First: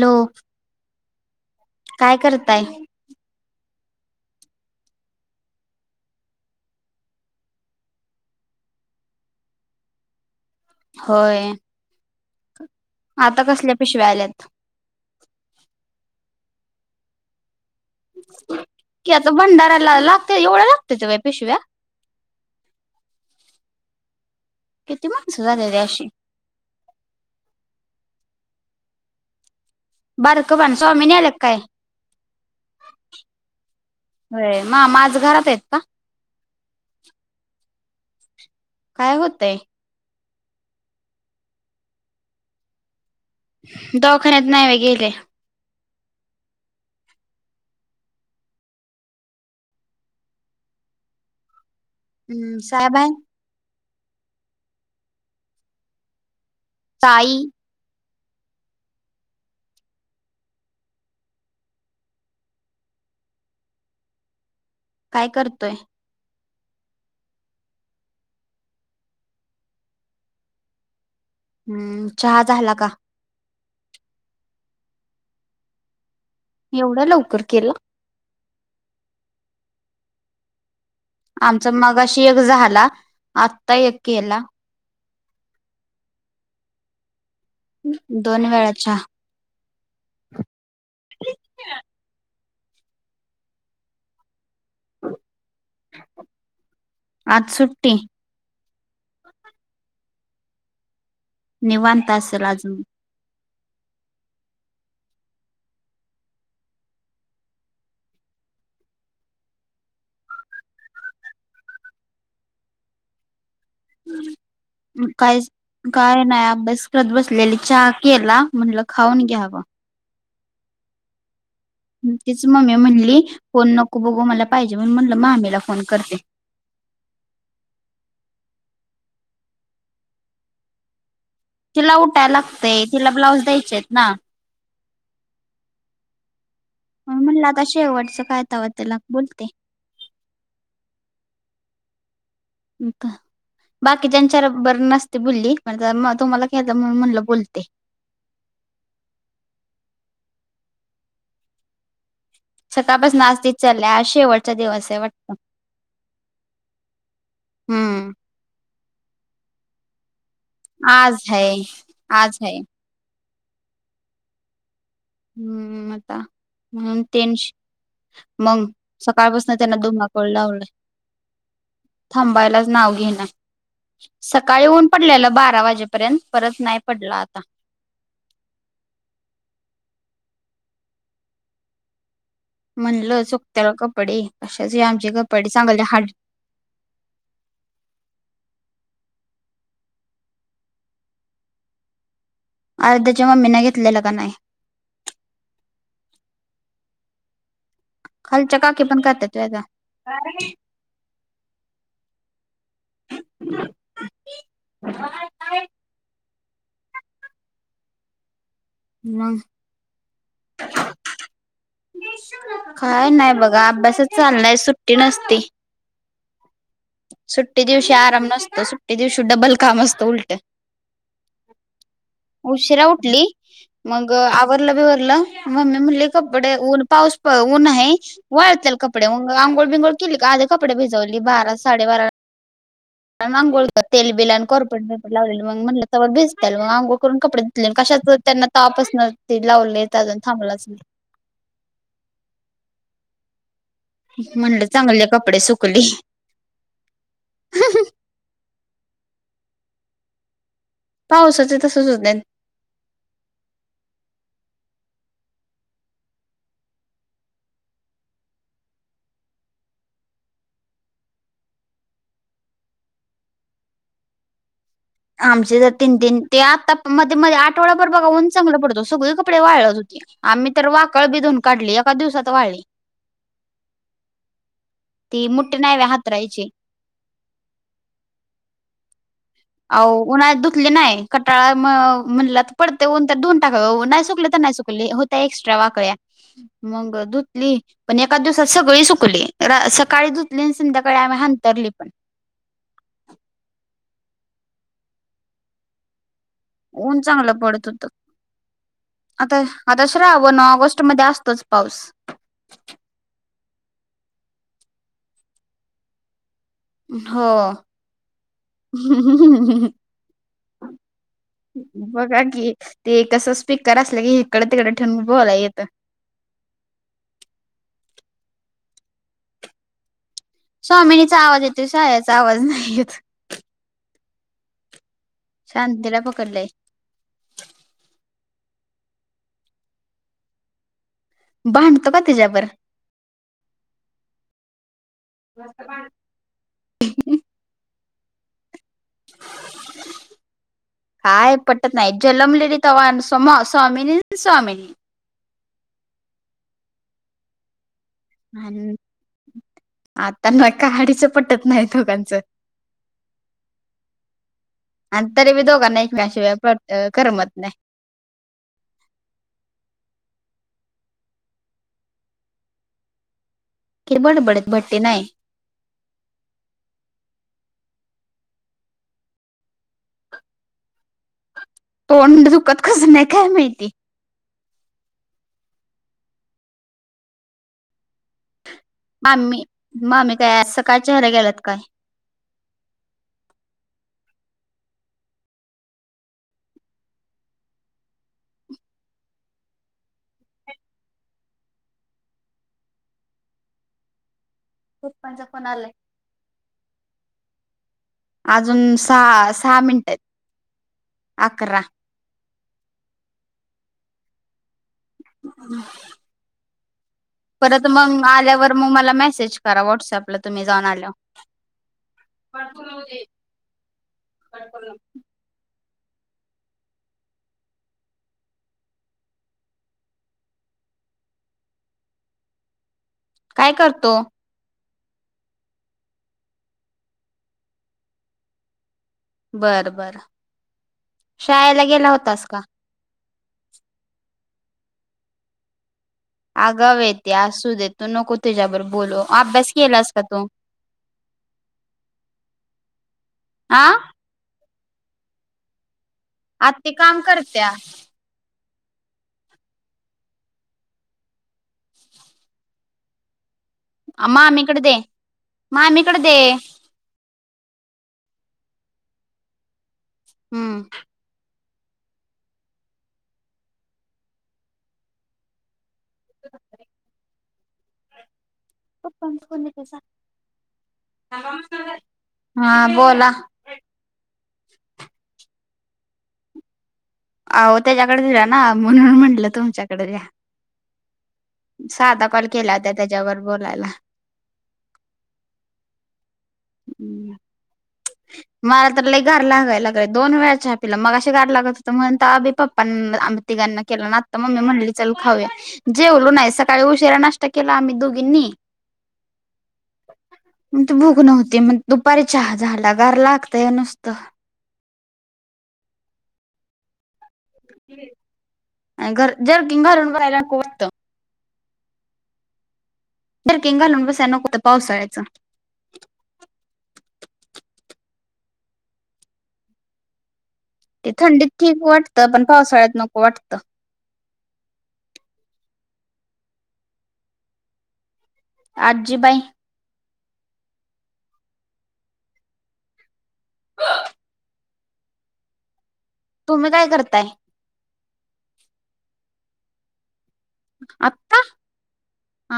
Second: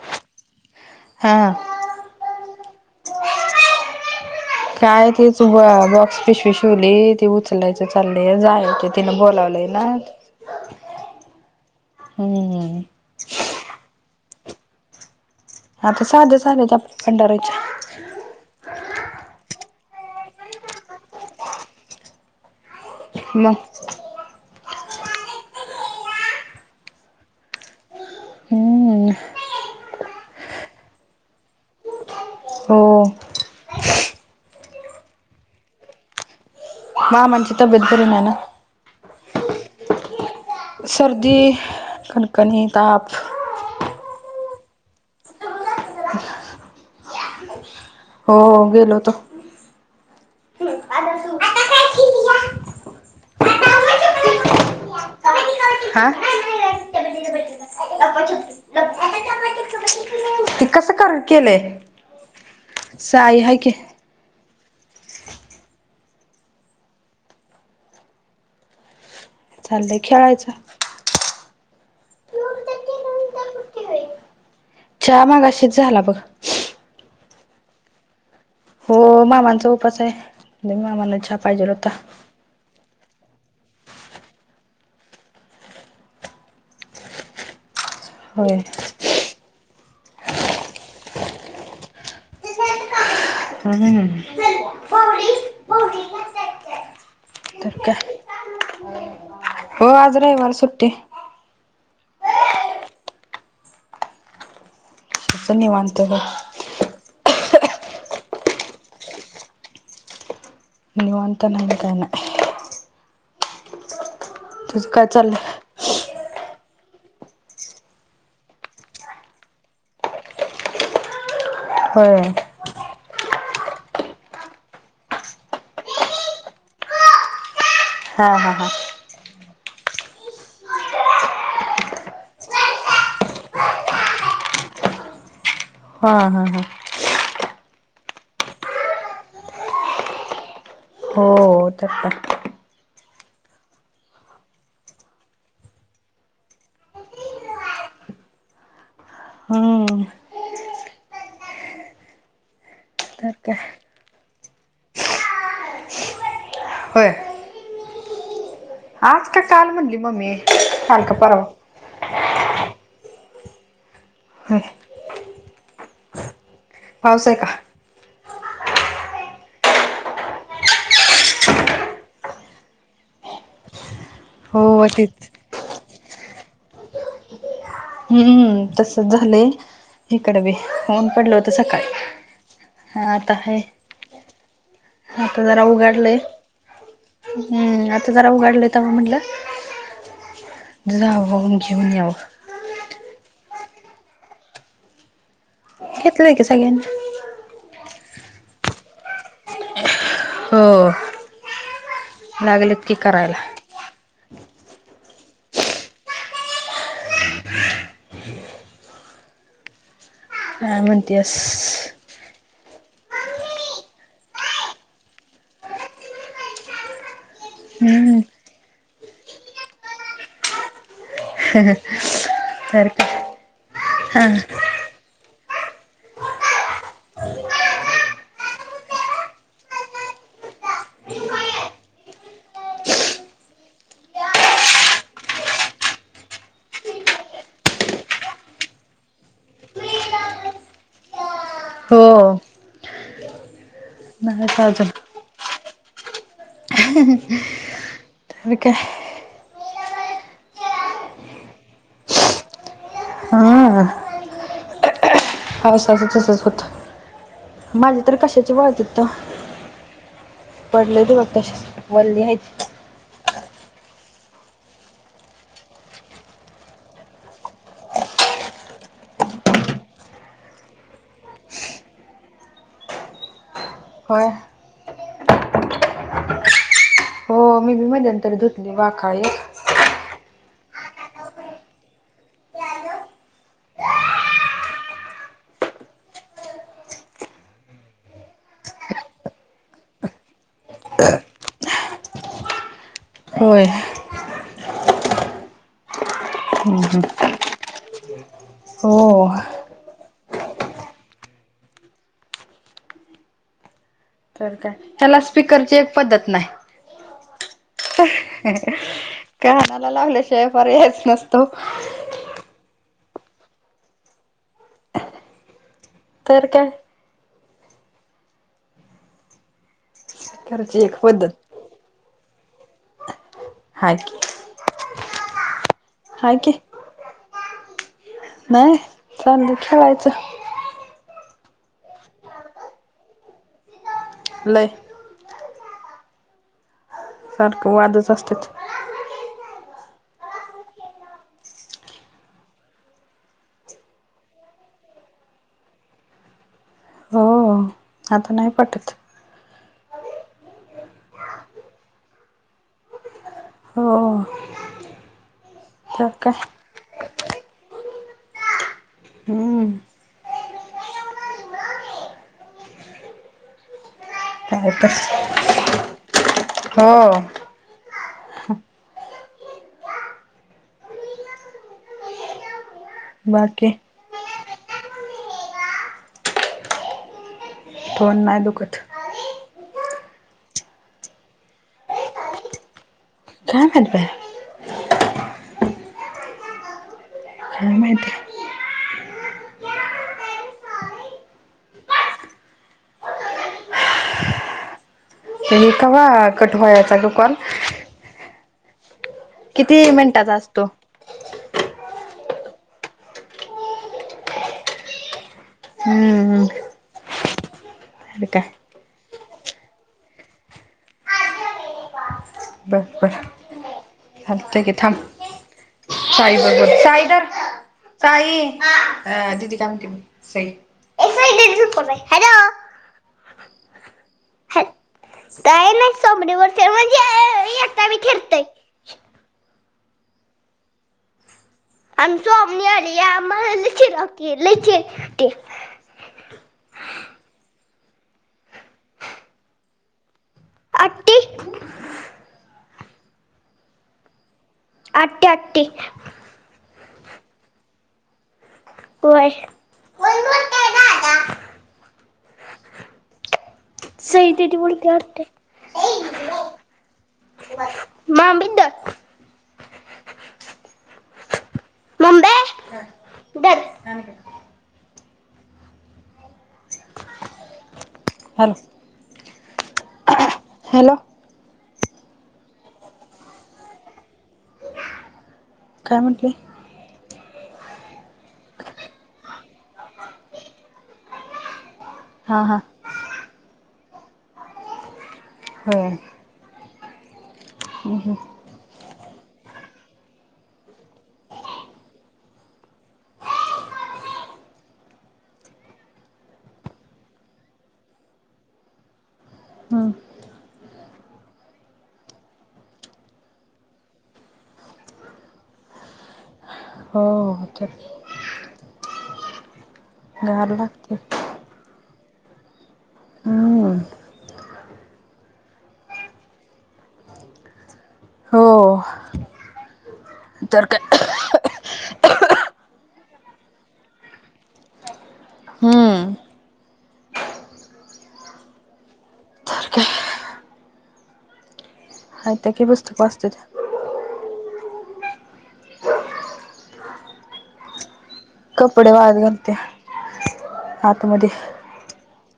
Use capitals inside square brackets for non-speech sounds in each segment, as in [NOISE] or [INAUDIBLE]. Hello हा काय करताय? काय तीच ब बॉक्स पिशवी शिवलीये. ती उचलायच चाललंय जायचं आहे तिनं बोलावलंय ना. होय हम् आता कसल्या पिशव्या आल्यात? आता साध्याच आल्यात फडाराईच्या. कि आता भंडाऱ्याला लागत्या, एवढ्या लागत्यात्या व्हयं पिशव्या? [UNINTELLIGIBLE] मग किती माणसं झालेले अशे? हम्म. बारकं पण स्वामीने आले काय? हो. होय मामा घरात आहेत का? मामांची तब्येत बरी नाही ना. काय होतंय? सर्दी, कणकणी, ताप. दवाखान्यात नाही वे गेले? [UNINTELLIGIBLE] हो गेलो होतो. हम्म साहेब आहे? हा ताई [UNINTELLIGIBLE] ते कसं क केलेय साई आहे की. काय करतोय? चाललय खेळायचं. हम्म चहा झाला का? चहा मगाशीच झाला बघं. एवढ्या लवकर केलं. हो मामांचा उपास आहे आणि मामाांना चा आमचा मगाशी एक झाला आत्ता एक केला. दोन होय वेळा चहा. हम्म हम्म [UNINTELLIGIBLE] आज तर सुट्टी काय. हो आज रविवार सुट्टी. निवांत असेल अजून. कसं निवांत गं. निवांत नाय ने काय नाय. तुझं काय म चाललंय काहीच काय नाही अभ्यास करत बसलेली चहा केला म्हटलं खाऊन घ्यावं. होय तीच मम्मी म्हणली फोन नको बघू मला पाहिजे म्हणून म्हणलं मामीला फोन करते. हा हा हा. तिला उठाय लागतय तिला ब्लाऊज द्यायचेत ना. हा हा हा. म्हणलं आता शेवटचं काय तेव्हा त्याला बोलते. हो ते आत्ता [UNINTELLIGIBLE] बाकी त्यांच्या रेबर नसते बोलली पण जर म तुम्हाला केलता म्हणून म्हणलं बोलते. हम्म. सकाळपासनं तर आज काय तेच चाललंय आज शेवटचा दिवस आहे वाटतं. होय. हम्म. आज का काल म्हणली मम्मी? काल का आज परवा हाय आज हाय. होय. हम्म आता म्हणून पाऊस आहे का टेन्श मग सकाळपासन त्यांन धुमाकूळ लावलाय. थांबायलाच नाव घेणाय. सकाळी हो ऊन तेच पडलेलं बारा वाजेपर्यंत परत नाही पडलं आता. हम्म तसंच झालंय इकड बी ऊन पडलं होतं सकाळी. हा म्हणलं आता हाय सुकतान कपडे कशाच हे आमचे आता कपडे जरा चांगले हाड उघाडलंय हम्म आता जरा उघडलंय तवा म्हणलं जाव न घेऊन यावं. आयोध्या च्या मम्मी न घेतलेला का नाही? घेतलय की सगळ्यांनी. खालच्या काकी पण करतात वेदा. हो लागलेत की करायला. काकी बघत नाही. मग? काय म्हणतियस? काय नाही बघा अभ्यासच चाललाय सुट्टी नसती. सुट्टी दिवशी हम्म आराम नसतो सुट्टी दिवशी डबल काम असतो उलटं. हं हं उशिरा तर काय. उठली मग आवरलं बिवरलं मम्मी म्हणली कपडे ऊन पाऊस प ऊन हाय. वाळत्याल कपडे आंघोळ बिंघोळ केली का आधी कपडे भिजवली बारा साडेबारा [INAUDIBLE] आणि अंघोळ तेल बिल आणि कोरफड बीरफड लावलेली मग म्हणलं तवर भिजत्याल मग अंघोळ करून कपडेे धुतले मग कशाच त्यांना तवापसनच ती लावलयच अजून थांबलाच नाही. हो नाही म्हणलं अजून चांगले कपडे सुकली. मग काय? पावसाचं तसंच होतंय. हा पावसाचं तसंच होतं माझी तर कशाचे वाळतात? पडलत बग तसेच वल्ले आहेत. आमचे तर तीन तीन ते आत्ता मध्ये मध्ये आठवडाभर बघा ऊन चांगलं पडतो सगळे कपडे वाळत होती. आम्ही तर वाकळ बि धुऊन काढली एका दिवसात वाळली. होय. ती मुठे नाही वय हातरायची. हो मी बी मध्येंतर धुतली वाखाळी एक. अहो उन्हाळ्यात धुतली नाही कटाळा म म्हणला तर पडतय ऊन तर धुऊन टाकाव नाही सुकले तर नाही सुकले हो त्या एक्स्ट्रा वाकळ्या मग धुतली. पण एका दिवसात सगळी सुकले सकाळी धतले आणि संध्याकाळी आम्ही हांंतरले पण. होय. ऊन चांगलं पडत होत. हो आता आता श्रावण, ऑगस्ट मध्ये असतोच पाऊस. तर काय ह्याला स्पीकरची एक पद्धत नाही. हो. कानाला लावल्याशिवाय पर्यायच नसतो बघा की. ते कसं स्पीकर असलं की इकड तिकड ठेवून बोलाय येत. तर काय. स्पीकरची एक स्वामिनीचा आवाज पद्धत येतो शायाचा आवाज नाही येत. [UNINTELLIGIBLE] शांतीला हाय पकडलय की नाही खाली खेळायचं भांडतो का तिच्या बरोबर. नाही [UNINTELLIGIBLE] सारख वादच असत्यात. [UNINTELLIGIBLE] काय पटत नाही जन्मलेली तेंव्हा स्वामीनी स्वामीनी. हो आता नाही आणि पटत आता न काडीचं पटत नाही दोघांचं. हो आणि तरी बी दोघांना तर काय एकमेकाशिवाय करमत नाही. हम्म बडबड. हो तोड दुखत कसं नाही. काय माहिती बाकी. तोड नाही दुःखत. मामी मामी काय सकाळ [INAUDIBLE] गेलत काय? काय माहीत बाई. काय माहीत. पप्पांचा फोन आलाय कवा कट व्हायचा गं कॉल. अजून सास किती मिनिटाचा असतो. अकरा. [UNINTELLIGIBLE] हम्म परत मग अरे काय आल्यावर मग मला मेसेज करा व्हॉट्सअपला तुम्ही जाऊन आल्यावर. बर बरं हलते की थांब. साई बरबर साई धर साई अ दिदी का म्हणते बघ. [UNINTELLIGIBLE] काय करतो. काय नाही सोमडीवर म्हणजे एका मी [INAUDIBLE] बरं बरं. शाळेला गेला आणि का सोमनी आल्या मगं हेनी चिडतील लई चिडवतील. अगाव हाय त्या असू दे तू नको तिच्याबर बोलू, अभ्यास केलास का तू? आती. [UNINTELLIGIBLE] [INAUDIBLE] [INAUDIBLE] आते काम करत्या. व्हय. सई दीदी मामीकडे दे बोलते वाटतं. मामीकडे दे [INAUDIBLE] हम्म. [INAUDIBLE] दर [UNINTELLIGIBLE] हॅलो [UNINTELLIGIBLE] प पच को त्यासा हॅलो, नमस्कार हा, बोला. काय म्हंटले. अ त्याच्याकडे दिला ना म्हणून म्हटलं तुमच्याकडे द्या. साधा कॉल हा केल्या हा होत्या त्याच्यावर बोलायला. होय, मला तर लई घार लागायला लागय दोन वेळाच्या चहा पिला मगाशी गार लागत होतं म्हण तवा आभी पप्पां ना आम ''--'' तिगांना केलं मग आता मम्मी म्हणली चल खाऊया. जेवलो नाही सकाळी उशीरा नाष्ट्ता केला आम्ही दोघींनी. मग त भूक नव्हती मग दुपारी चहा झाला गार लागताय नुसतं. हो हो, चेक. आणि घर जर्किन घालून भरायला कोण गार होतं. लागते जरकि हम्म घालून बसय नकं त्या पाऊससाडयचं. हो, तर कान. ते थंडीत ठीक वाटतं पण पावसाळ्यात नको वाटतं. हम, आजी बाई. तर काय हाय त्या की पुस्तक वाचतात त्या. तुम्ही काय करताय. कपडे बाळत घालत्या. आता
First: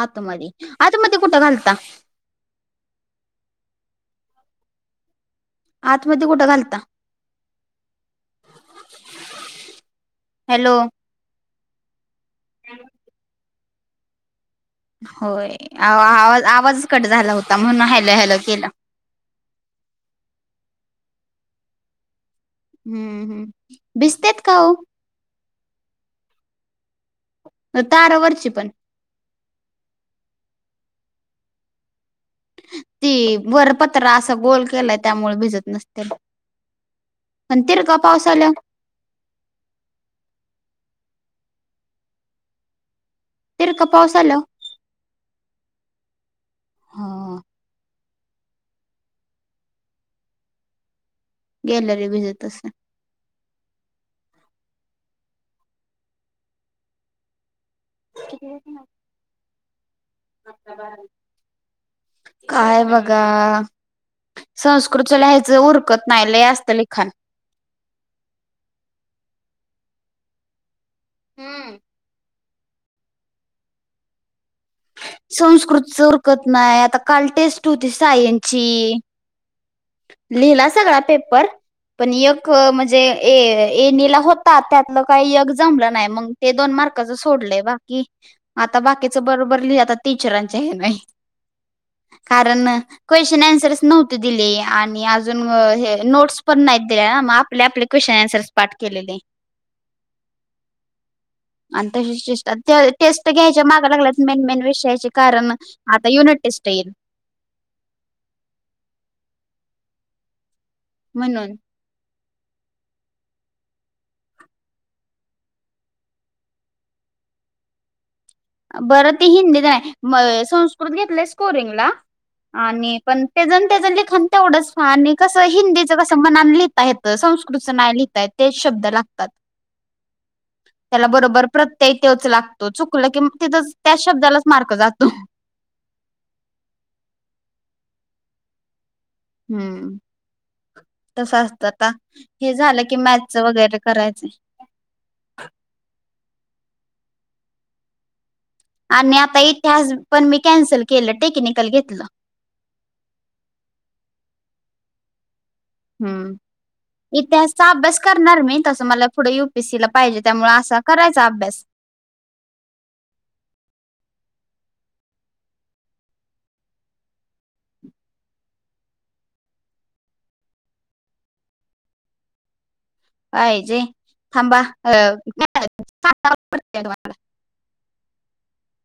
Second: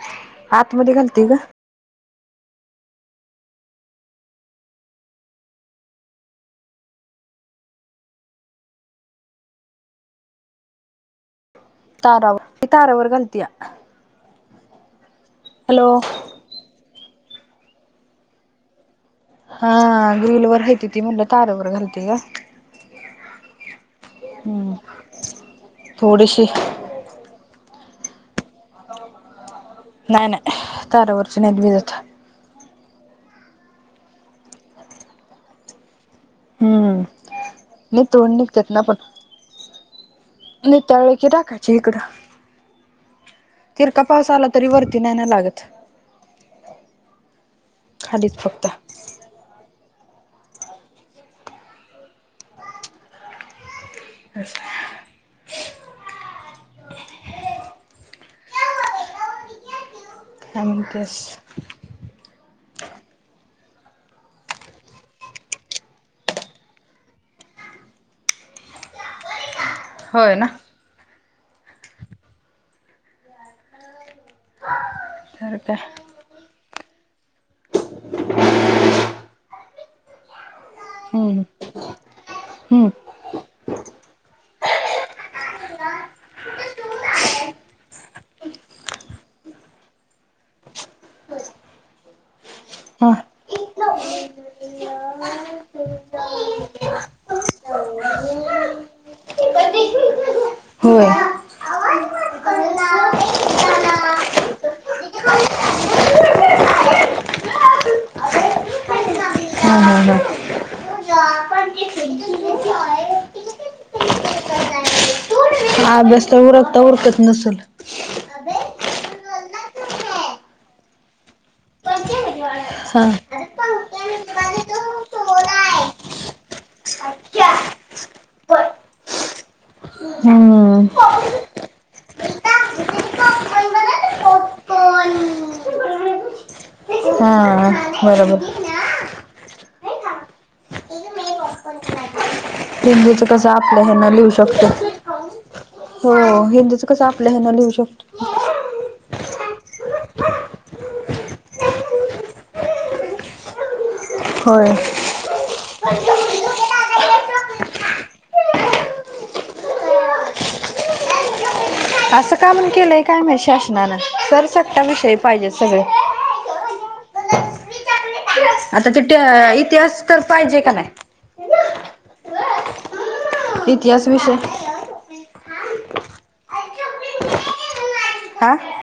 आतमध्ये आतमध्ये घालते ग कुठं घालता. आतमध्ये कुठं घालता. हॅलो, तारावर मी तारावर घालतीया आता. होय आवा आवाज कट झाला होता म्हणून हॅल हॅल, केलं. हा, गिल व हयती ती म्हणलं तारावर घालते का. हम्म हम्म, भिजतेत का हो? हम्म थोडीशी. ह, तारावरची पण नाही नाही तरवरची नायत भिजत. ती वरपत्र असा गोल केलाय त्यामुळे भिजत नसत्याल. हम्म, निथळून आल्या निघतातना पण पट''--'' नत्याळे क टाकायचे इकडं. तिर का पाऊस आला. तरी वरती नय लागत हा खालीच फक्त. गॅलरी भिजत असेल. कस काय. [UNINTELLIGIBLE] ना हा तेच, काय बघा संस्कृतच लिहायचं उरकत नाही लई असतय लिखाण. होय ना, हम्म, तर काय संस्कृतच उरकत नाही आता काल टेस्ट होती सायन्स ची. लिहिला सगळा हम्म पेपर, पण एक अं हम्म म्हणजे ए एनीला होता त्यातलं काही एक जमलं नाही मगं, ते दोन मार्काच सोडलंय. बाकी आता बाकीचं बरोबर लिहिा आता टीचरांच्या हे ने. कारण अं हा. क्वेस्शन, अन्सरच नव्हते दिलेया. आणि अजून व हे नोट्स पण नाहीत दिल्या, मग आपले- आपले क्वेशन, अन्सरच पाठ केलेले. [INAUDIBLE] हो, आणि तशीच टेस्ट, ज टेस्ट घ्यायच्या माग लागल्यात मेन -मेन विषयाचे कारण आता युनिट टेस्ट येईल. हा, हं, हा. म्हणून, हा अभ्यास तर आता उरकता नसंल. बरं ती हिंदीत नाही, म संस्कृत घेतलंय स्कोरिंगला आणि हा. पण ते जमंत तेच लिखाण तेवढंच आणि कसं हिंदीचं कसं मनान लिहिता येतं, संस्कृतचं नाही लिहता येत. तेच शब्द लागतात. [INAUDIBLE] हम्म, त्याला बरोबर प्रत्यय त्योच लागतो, चुकलं कि म तिथंच त्या शब्दालाच मार्क जातो. हा, बरोबर, हम्म, तस असतं आता हे झालं की हिंदीच मॅथच कसं वगैरे आपल्या हेन करायचं लिहू शकतो. हो, हिंदीच कसं आपल्या हेन लिहू शकतो. आणि आता इतिहास पण मी कॅन्सल केलं, टेक्निकल घेतलं. हो, हम्म, इतिहासचा अभ्यास करणार मी, तसं मला पुढे यु पी एसी ला पाहिजे त्यामुळे असा करायचा अभ्यास. असं का म्हणून केलंय काय माहित शासनानं, सर सत्ता विषयी पाहिजे सगळं. आता त ट ते इतिहास तर पाहिजे का न्हाय? पाहिजे इतिहास विषय. थांबा. अ [UNINTELLIGIBLE] आहं,